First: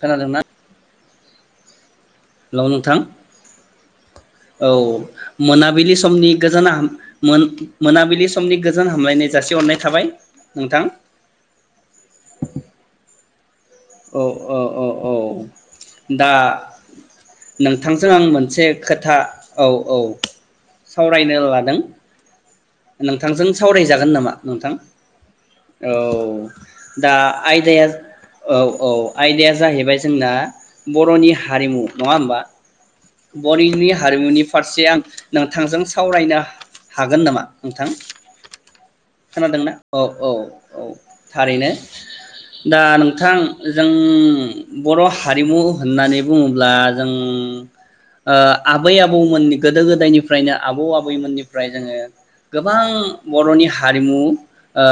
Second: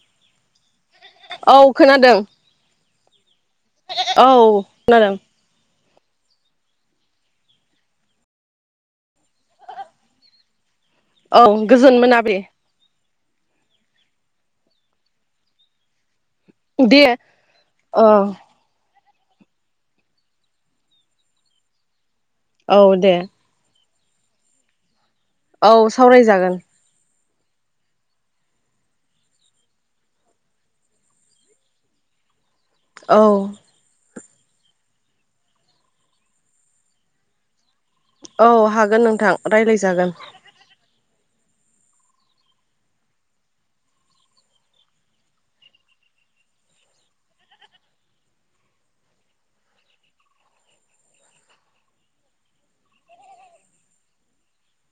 खोनादोंना? औ। खोनादों हेल' नोंथां। औ खोनादों मोनाबिलि समनि गोजोन मोनाबिलि समनि गोजोन हामलायनाय जासिहरनाय थाबाय नोंथां। औ गोजोन मोनाबिलि अ अ अ औ। दा दे औ नोंथांजों आं मोनसे खो खोथा औ औ सावरायनो लादों। औ दे नोंथांजों सावराय ज जागोन नामा नोंथां? औ दा आयदाया औ औ आयदाया जाहैबाय जोंना बर'नि हारिमु नङा होमबा? औ बरिंनि हारिमुनि फारसे आं नोंथांजों सावरायनो हा-हागोन नामा? नोंथां औ हागोन नोंथां खोनादोंना औ रायलायजागोन। औ औ थारैनो दा नोंथां जों बर' हारिमु होननानै बुङोब्ला जों ओ आबै आबौमोननि गोदो गोदायनिफ्रायनो आबौ आबैमोननिफ्राय जोङो गोबां बर'नि हारिमु ओ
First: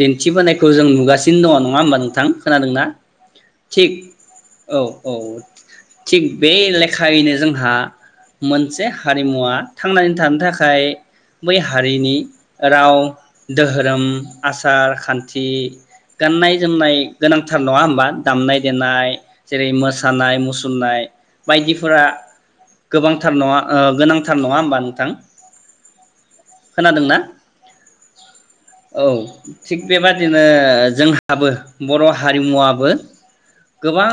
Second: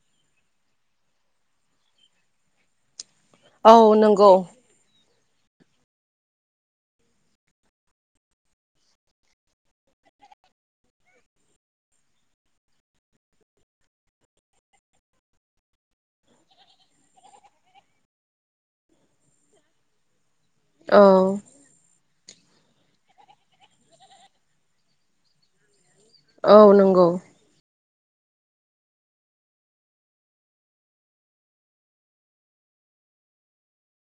दिन्थिबोनायखौ जों नुगासिनो दङ नङा होमबा नोंथां खोनादोंना? औ थिग नंगौ। औ औ थिग बे लेखायैनो जोंहा मोनसे हारिमुवा थांनानै थानो थाखाय बै हारिनि राव, दोहोरोम आसार खान्थि, गाननाय जोमनाय गोनांथार नङा होमबा दामनाय देनाय जेरै-मोसानाय मुसुर मुसुरनाय औ बायदिफोरा गोबांथार नङा ओ गोनांथार नङा होमबा नोंथां? औ नंगौ। खोनादोंना औ थिग बेबादिनो जोंहाबो बर' हारिमुवाबो गोबां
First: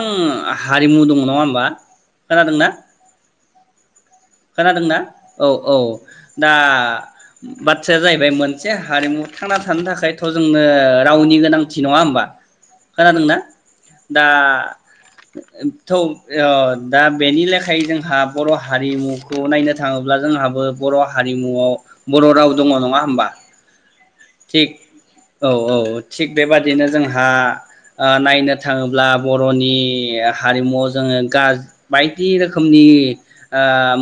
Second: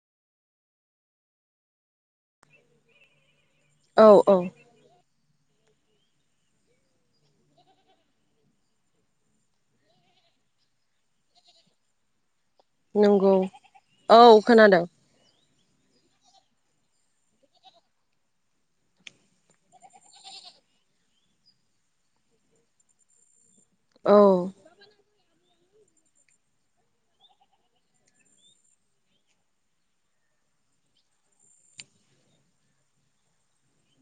हारिमु दङ नङा होमबा खोनादोंना? औ औ खोनादोंना? औ औ दा बाथ्राया जाहैबाय मोनसे हारिमु थांना थानो थाखाय थ' जोंनो ओ रावनि गोनांथि नङा होमबा? नंगौ खोनादोंना औ खोनादों। ओ थौ ओ दा बेनि लेखायै जोंहा बर' हारिमुखौ नायनो थाङोब्ला जोंहाबो बर' हारिमुआव बर' राव दङ नङा होमबा? औ थिग औ औ थिग बेबादिनो जोंहा ओ नायनो थाङोब्ला बर'नि हारिमुआव जोङो गाज बायदि रोखोमनि ओम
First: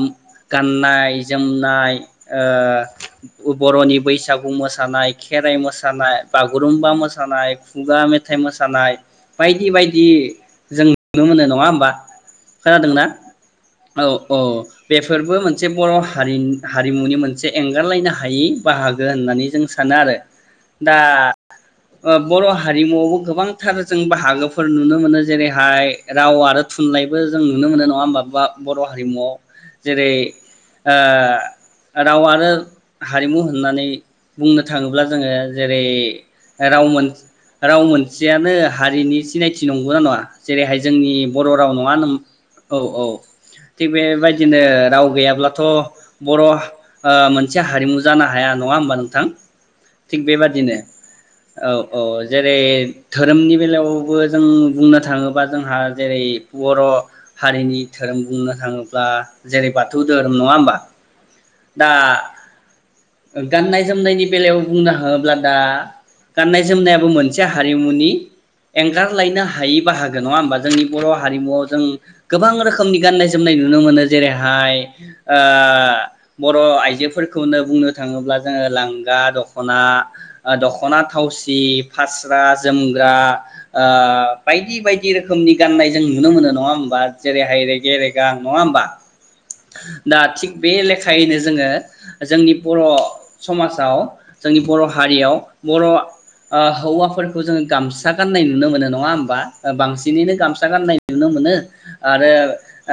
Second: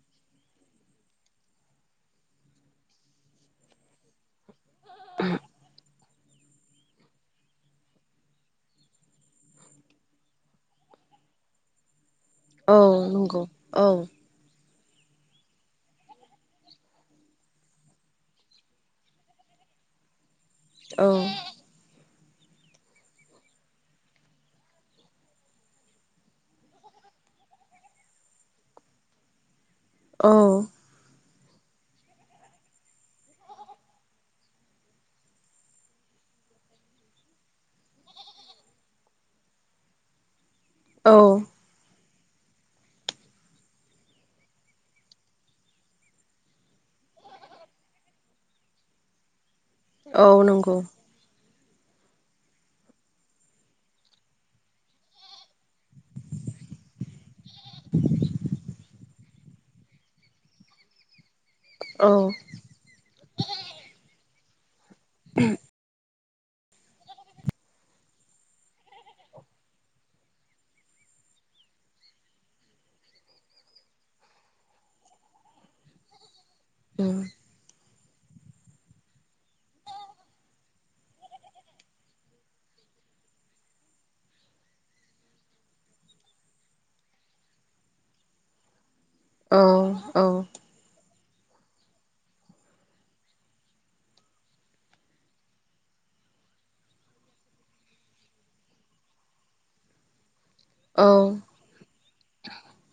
गाननाय जोमनाय ओ बर'नि बैसागु मोसा मोसानाय खेराइ मोसा मोसानाय, बागुरुमबा मोसानाय, खुगा मेथाइ मोसानाय बायदि बायदि जों नुनो मोनो नङा होमबा? औ खोनादोंना नंगौ औ औ बेफोरबो मोनसे बर' हारिनि हारिमुनि मोनसे एंगारलायनो हायै बाहागो होननानै जों सानो आरो दा औ ओ बर' हारिमुआवबो गोबांथार जों बाहागोफोर नुनो मोनो जेरैहाय राव आरो थुनलाइबो जों नुनो मोनो नङा होमबा बर' हारिमुआव जेरै औ ओ राव आरो हारिमु होननानै बुंनो थाङोब्ला जोङो जेरै राव मोन राव मोनसेयानो हारिनि सिनायथि नंगौना नङा? जेरैहाय औ जोंनि बर' राव नङा होनोम औ औ थिग बेबायदिनो राव गैयाब्लाथ' बर' ह ओ मोनसे हारिमु जानो हाया नङा होमबा नोंथां? थिग औ नंगौ बेबादिनो औ औ जेरै धोरोमनि बेलायावबो जों बुंनो थाङोबा जोंहा जेरै बर' हारिनि धोरोम बुंनो थांङोब्ला जेरै बाथौ दोहोरोम नङा होमबा? दा औ गाननाय-जोमनायनि बेलायाव बुंनो थाङोब्ला दा गाननाय-जोमनायाबो मोनसे हारिमुनि एंगारलायनो हायि बाहागो नङा होमबा जोंनि बर' हारिमुआव जों गोबां रोखोमनि गाननाय-जोमनाय नुनो मोनो जेरैहाय ओ बर' औ आइजोफोरखौनो बुंनो नो थाङोब्ला जोङो लांगा दख'ना, दख'ना थावसि, फास्रा जोमग्रा ओ बायदि-बायदि रोखोमनि गाननाय जों नुनो मोनो नङा होमबा जेरैहाय रेगे-रेगा नङा होमबा? औ दा थिक बे ले खायैनो जोङो जोंनि बर' समाजाव जोंनि बर' हारियाव बर' ओ हौवाफोरखौ जोङो गामसा गाननाय नुनो मोनो नङा होमबा बांसिनैनो गामसा गान्नाय नुनो मोनो आरो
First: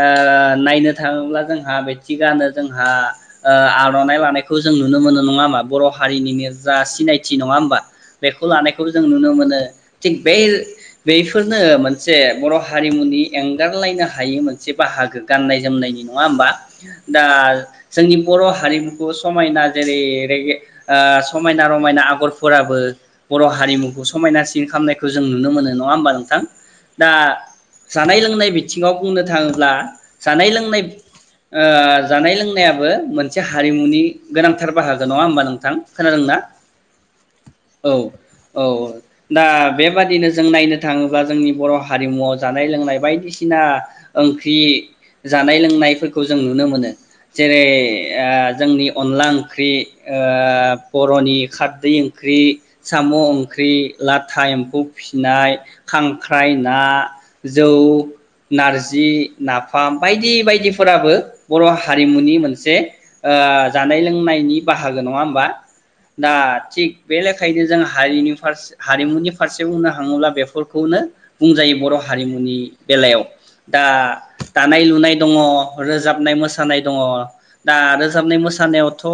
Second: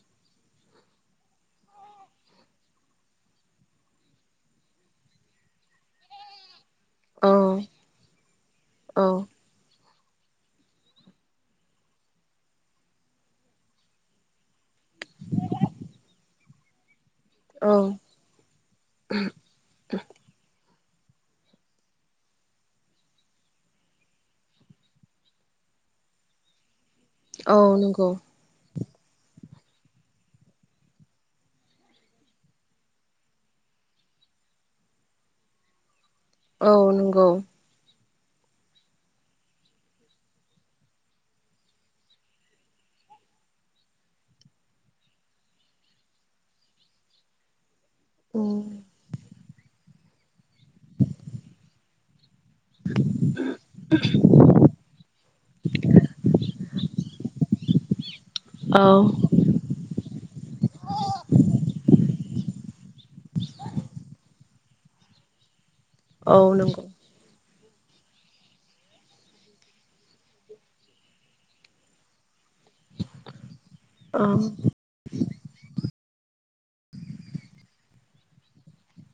ओ नायनो थाङोब्ला जोंहा बे थिगानो जों जोंहा ओ आर'नाइ लानायखौ जों नुनो मोनो नङा होमबा बर' हारिनि नेरसोन जा औ सिनायथि नङा होमबा बेखौ लानायखौबो औ जों नुनो मोनो। थिग बे बेफोरनो मोनसे बर' हारिमुनि एंगारलायनो हायै मोनसे बाहागो गाननाय-जोमनायनि नङा होमबा दा नंगौ जोंनि बर' हारिमुखौ समायना जेरै रेगे ओ समायना रमायना आगरफोराबो बर' हारिमुखौ समायनासिन खालामामनायखौ जों नुनो मोनो नङा होमबा नोंथां? दा जानाय लोंनाय बिथिङाव बुंनो थाङो ब्ला जानाय-लोंनाय ओ जानाय लों नायाबो मोनसे हारिमुनि गोनांथार बाहागो नङा होमबा नोंथां? खोनादों ना? औ नंगौ औ। औ दा बेबादिनो जों नायनो थांङोब्ला जोंनि बर' हारिमुआव जानाय लोंनाय बायदिसिना ओंख्रि जानाय लोंनायफोरखौ जों नुनो मोनो। जेरै ओ जोंनि अनला ओंख्रि। ओ बर'नि खारदै ओं ख्रि, साम' ओंख्रि, लाथा एम्फौ फिसिनाय, खांख्राइ, ना, जौ, नारजि, औ नाफाम बायदि बायदिफोराबो बर' हारिमुनि मोनसे ओ जानाय लोंनायनि बाहागो नङा होमबा? दा औ नंगौ थिग बे लेखा यैनो जों हनि फारसे हारिमुनि फारसे बुंनो थाङोब्ला बेफोरखौनो बुंजायो बर' हारिमुनि बेलायाव दा औ दानाय-लुनाय दङ रोजाबनाय मोसा मोसानाय दङ दा रोजाबनाय मोसानायावथ'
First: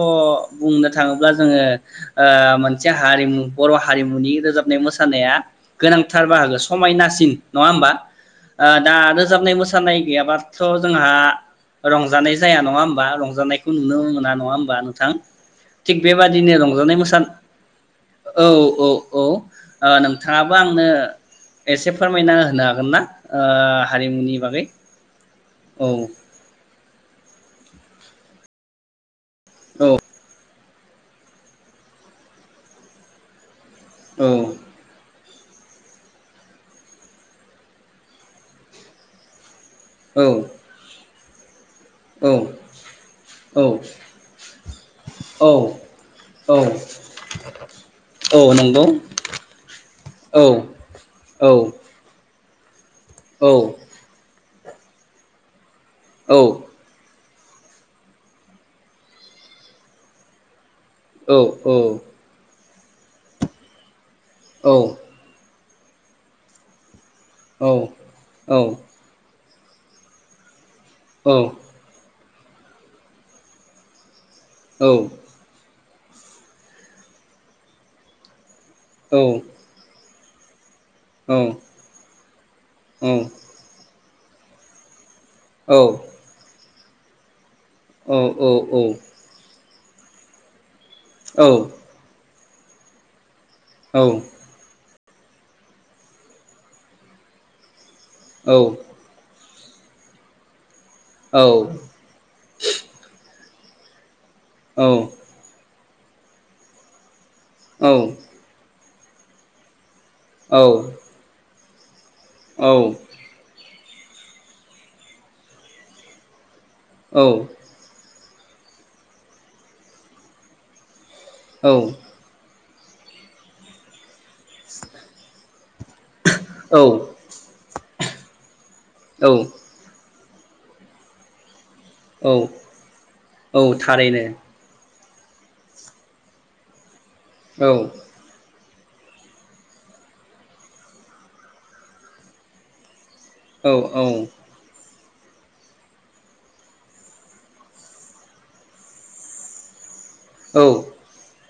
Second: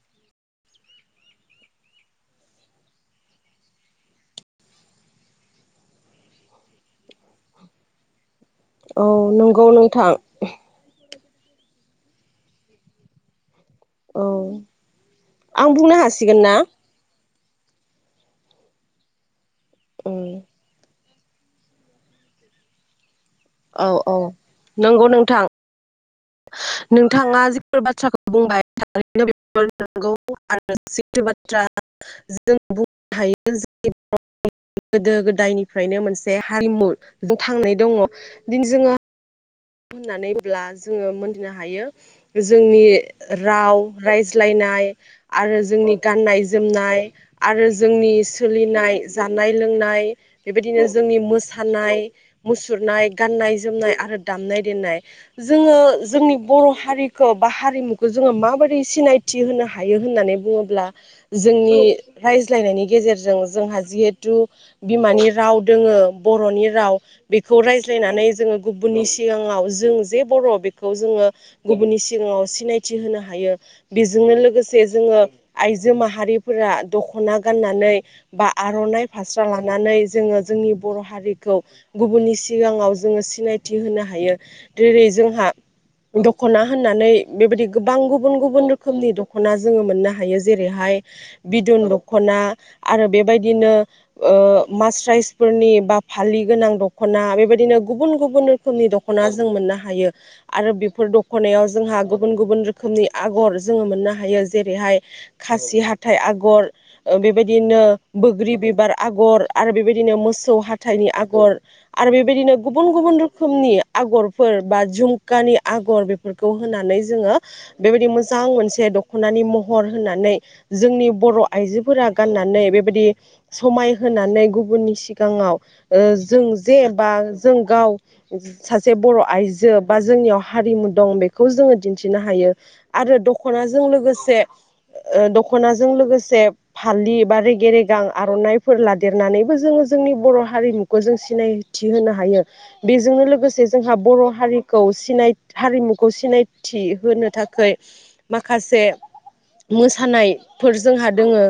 बुंनो थाङोब्ला जोङो ओ मोनसे हारिमु बर' हारिमुनि रोजाबनाय मोसानाया गोनांथार बाहागो समायनासिन नङा होमबा? दा औ रोजाबनाय नंगौ मोसानाय नोंथां गैयाबथ' जोंहा रं रंजानाय जाया नङा होमबा रंजानाय खौ नुनो औ मोना नङा होमबा नोंथां आं बुंनो थिग हासिगोन बेबादिनो ना रंजानाय मोसानाय औ औ औ उम नोंथाङाबो आंनो एसे फोरमायना होनो हागोन ना? ओ औ औ हारिमुनि बागै नंगौ नोंथां औ नोंथाङा जिफोर बाथ्राखौ बुंबाय था नो बेफोर औ नंगौ सैथो बाथ्रा जों बुंनो हायो औ [unintelligible] गोदो गोद दायनिफ्रायनो मोनसे हारिमु बुथांनाय दङ दिनै जोङो औ होननानैब्ला जोङो मोन फिनो हायो। जोंनि राव रायज्लायनाय औ आरो जोंनि गाननाय औ जोमनाय आरो जोंनि औ नंगौ सोलिनाय जानाय लोंनाय औ बेबायदिनो जोंनि औ मोसानाय मुस। गुरनाय औ गाननाय जोमनाय आरो दामनाय देनाय जोङो जोंनि औ बर' हारि खौ बा हारिमुखौ जोङो माबोरै सिनायथि होनो हायो होननानै बुङोब्ला औ औ जोंनि औ हायस स्लायनायनि गेजेरजों जोंहा जिहे तु बिमानि राव जोङो बर'नि राव बेखौ रायज्लायनानै जोङो गुब औ सिगाङाव जों जे बर' बे खौ जोङो गुबुननि सि सिगाङाव सिनायथि होनो हायो बि जोंनो लोगोसे जोङो आइज जो माहारिफोरा दख'ना गाननानै बा आर'नाइ फास्रा लानानै जोङो जोंनि बर' हारिखौ गुबुननि सि सिगाङाव जोङो सिनाय होनो हायो जेरै जों हा दख'ना होननानै बेबायदि गोबां गुबुन गुबुन रोखनि दख'ना जोङो मोननो हायो जेरैहाय बिदुन दख'ना आरो बे बादिनो ओ मास्रा प्राइजफोरनि बा फालि गोनां दख'ना बेबायदिनो गुबुन गुबुन फोर निदख'ना जों मोननो हायो आरो बेफोर फोर दख'नायाव जोंहा गुबुन गुबुन रोखोमनि आगर जो मोननो हायो हायो औ जेरैहाय खासि हा थाय आगर ओ बेबायदिनो औ औ बोग्रि बिबार आगर आरो बेबायदि बिदिनो औ मोसौ हाथाइनि आगर आरो बेबायदिनो गुबुन गुबुन रोखो नि आगरफोर बा झुमकानि आगर बेफोरखौ खौ होनानै जोङो बेबायदि मो मोजां मोनसे दख'नानि महर होननानै जोंनि बर' औ आइजोफोरा गाननानै बे बादि समाय होनानै गुबुननि सिगाङाव ओ जों जे बा जों गाव सासे बर' औ आइजो बा जोंनियाव हारिमु दं बेखौ जोङो दिन्थिनो औ हायो आरो औ दख'नाजों थारैनो लोगोसे ओ दख'नाजों लोगोसे फा फालि एबा रेगे औ रेगां आर'नाइ फोर लादेरनानैबो जोङो जोंनि बर' हारिमुखौ जों सिनायथि होनो हायो। जोंनो लोगोसे औ जोंहा बर' हारिखौ सिनाय हारिमुखौ सिनायथि होनो थाखाय माखासे मोसा औ सानायफोर जोंहा दोङो।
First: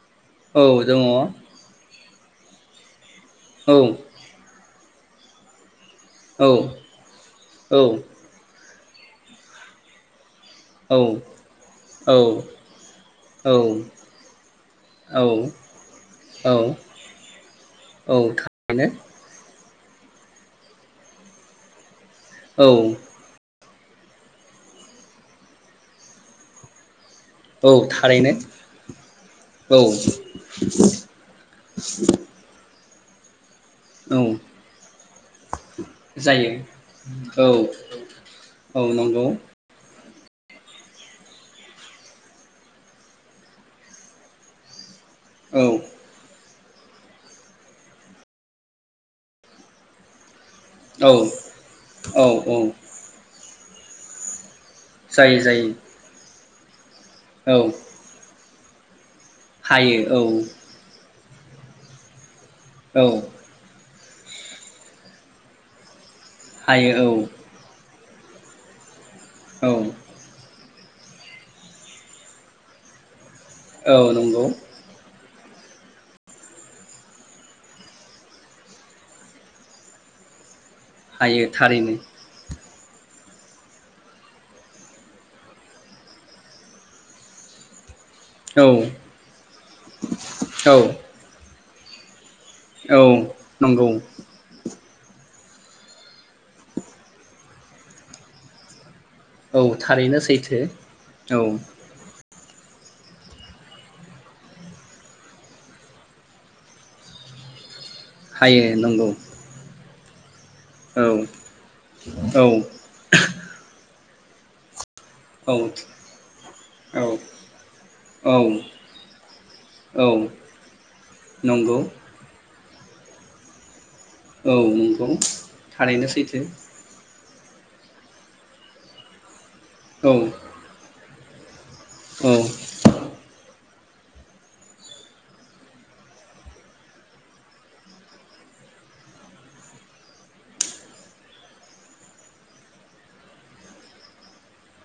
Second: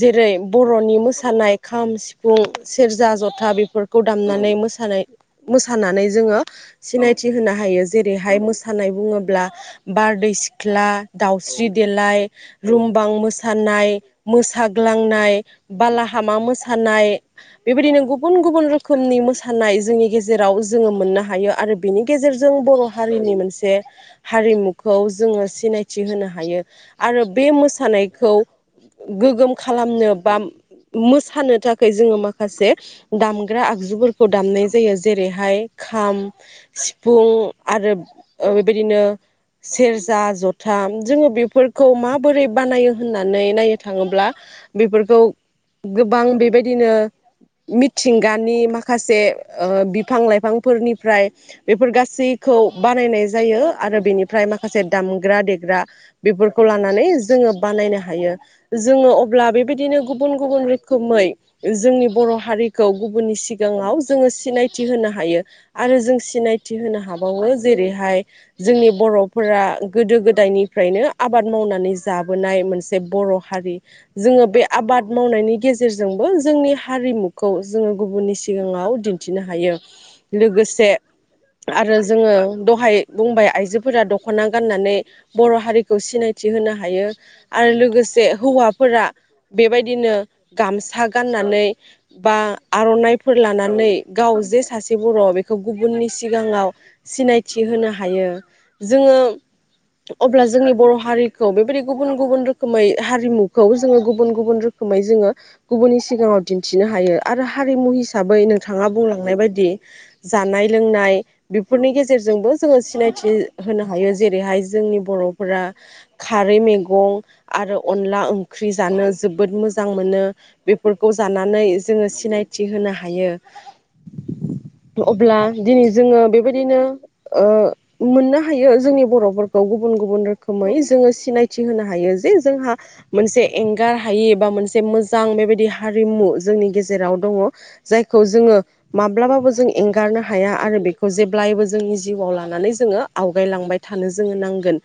जेरै औ बर'नि दङ औ मोसानाय खाम सिफुं बुं सेरजा जथ था औ बेफोरखौ दामनानै मोसानाय [inaudible] मो मोसानानै जोङो औ सिनायथि होनो हायो औ जेरैहाय मो नाय बुङोब्ला बारदै सि ख्ला औ थारैनो औ दाउस्रि देलाय औ रुमबां मोसानाय मोसाग्लांनाय बालाहामा मोसानाय बेबायदिनो गुबुन गुबुन रोखोमनि मोसा नाय जोंनि गेजे जेराव जोङो मोननो हायो आरो बेनि गेजेरजों बर' हारिनि मोनसे हारिमुखौ जोङो सिनायथि होनो हायो। आरो बे मोसानायखौ थारैनो गोग्गोम औ खालामनो बा मोसानो थाखाय जोङो माखासे दाम दामग्रा आगजुफोरखौ औ दामनाय जायो। जेरैहाय खाम जायो सिफुं औ आरो औ बेबायदिनो नंगौ सेर जा जथा जोङो बेफोरखौ माबोरै बानायो होननानै नायनो थाङोब्ला बेफोर खौ औ गोबां बेबाय दिनो मिथिंगानि माखासे ओ बिफां लाइफां औ फोरनिफ्राय बेफोर औ औ गासैखौ बानायनाय जायो। आरो बेनिफ्राय मा माखासे जायो दामग्रा जायो देग्रा बेफोर नानै जोङो औ बानायनो हायो। जोङो अब्ला हायो बेबायदिनो औ गुबुन गुबुन रोखोमै जोंनि बर' हारिखौ औ गुबुननि सिगाङाव जोङोसि सिनायथि होनो हायो आरो जों सि सिनायथि होनो हायो हाबावो जेरैहाय जोंनि बर' फोरा औ गोदो गोदायनि फ्रायनो आबाद मावनानै जाबोनाय मोनसे बर' हारि औ जोङो नंगौ बे आबाद मावनायनि गेजेरजोंबो जोंनि हारिमुखौ जोङो गुबुननि सिगाङाव दिन थिनो हायो लोगोस थे हायो थारैनो आरो जोङो दहाय बुंबाय आइजोफोरा दख'ना गाननानै बर' हारिखौ सिनायथि होनो हायो आरो लोगोस जे औ हौवाफोरा बेबायदिनो औ गामसा गाननानै बा औ आर'नाइफोर नंगौ लानानै जे सासे बर' बेखौ गुबुननि सिगाङाव सिनायथि होनो हायो। जोङो औ थारैनो अब्ला सैथो जोंनि बर' औ हारिखौ बेबायदि गुबुन गुबुन रोख खोमै हारिमुखौ जोङो गुबुन गुबुन रोखोमै जोङो गुबुननि सिगाङाव दिन्थिनो हायो आरो हारिमु हिस थाबै नो हायो थाङा नंगौ बुंलांनाय बायदि [inaudible] जानाय औ लोंनाय बेफोरनि औ गेजेरजोंबो जोङो सिनायथि होनो हायो जेरैहाय जोंनि औ बर'फोरा खारै मेगं आरो अनला औ ओंख्रि जानो जोबोद मोजां औ मोनो बेफोरखौ जानानै नंगौ जोङो सिनाय थि होनो हायो। औ नंगौ अब्ला दिनै थारैनो जोङो सैथो बेबायदिनो ओ मोननो हायो जोंनि बर'फोर [unintelligible] गुबुन औ गुबुन रोखोमै जोंङो सि थि होनो हायो जे औ जोंहा मोनसे एं गार हायि एबा मोनसे मोजां बेबायदि हारिमु जोंनि गेजेराव दङ जाय खौ जोङो माब्लाबाबो जों एंगारनो हाया आरो बेखौ जेब्लायबो जोंनि जिउआव लानानै जोङो आवगायलांबाय थानो जोङो नांगोन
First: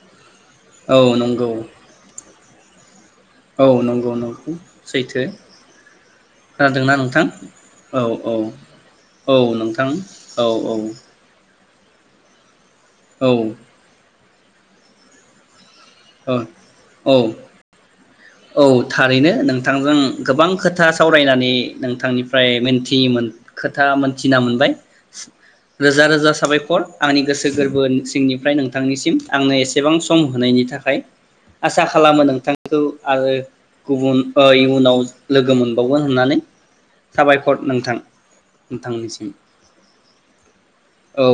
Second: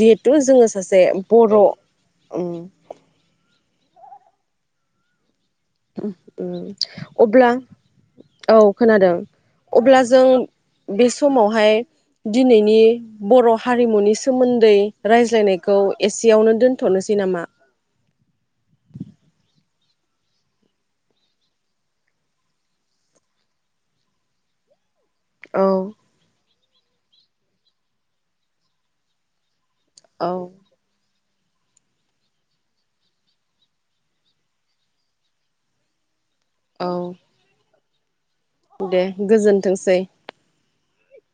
जि थु जोङो सासे औ नंगौ बर' उम औ नंगौ नंगौ सैथो। खोनादोंना [unintelligible] उ नोंथां अब्ला औ खोनादों औ नोंथां अब्ला जों औ औ बे समावहाय दिनैन बे औ बर' हारिमुनि सो सोमोन्दै रायज्लायनाय खौ औ एसेयावनो दोन्थ'नोसै औ नामा औ थारैनो नोंथांजों गोबां खोथा सावरायनानै नोंथांनिफ्राय मोनथिमोन खोथा मोनथिना मोनबाय औ रोजा रोजा साबाय खर आंनि गोसो गोरबो सिंनिफ्राय नोंथांनिसिम आंनो एस एसेबां सम औ होनायनि थाखाय आसा खालामो नोंथांखौ आरो गुबुन ओ इयुनाव लोगो मोनबावगोन होननानै औ साबायखर नोंथां दे नोंथांनिसिम गोजोनथोंसै औ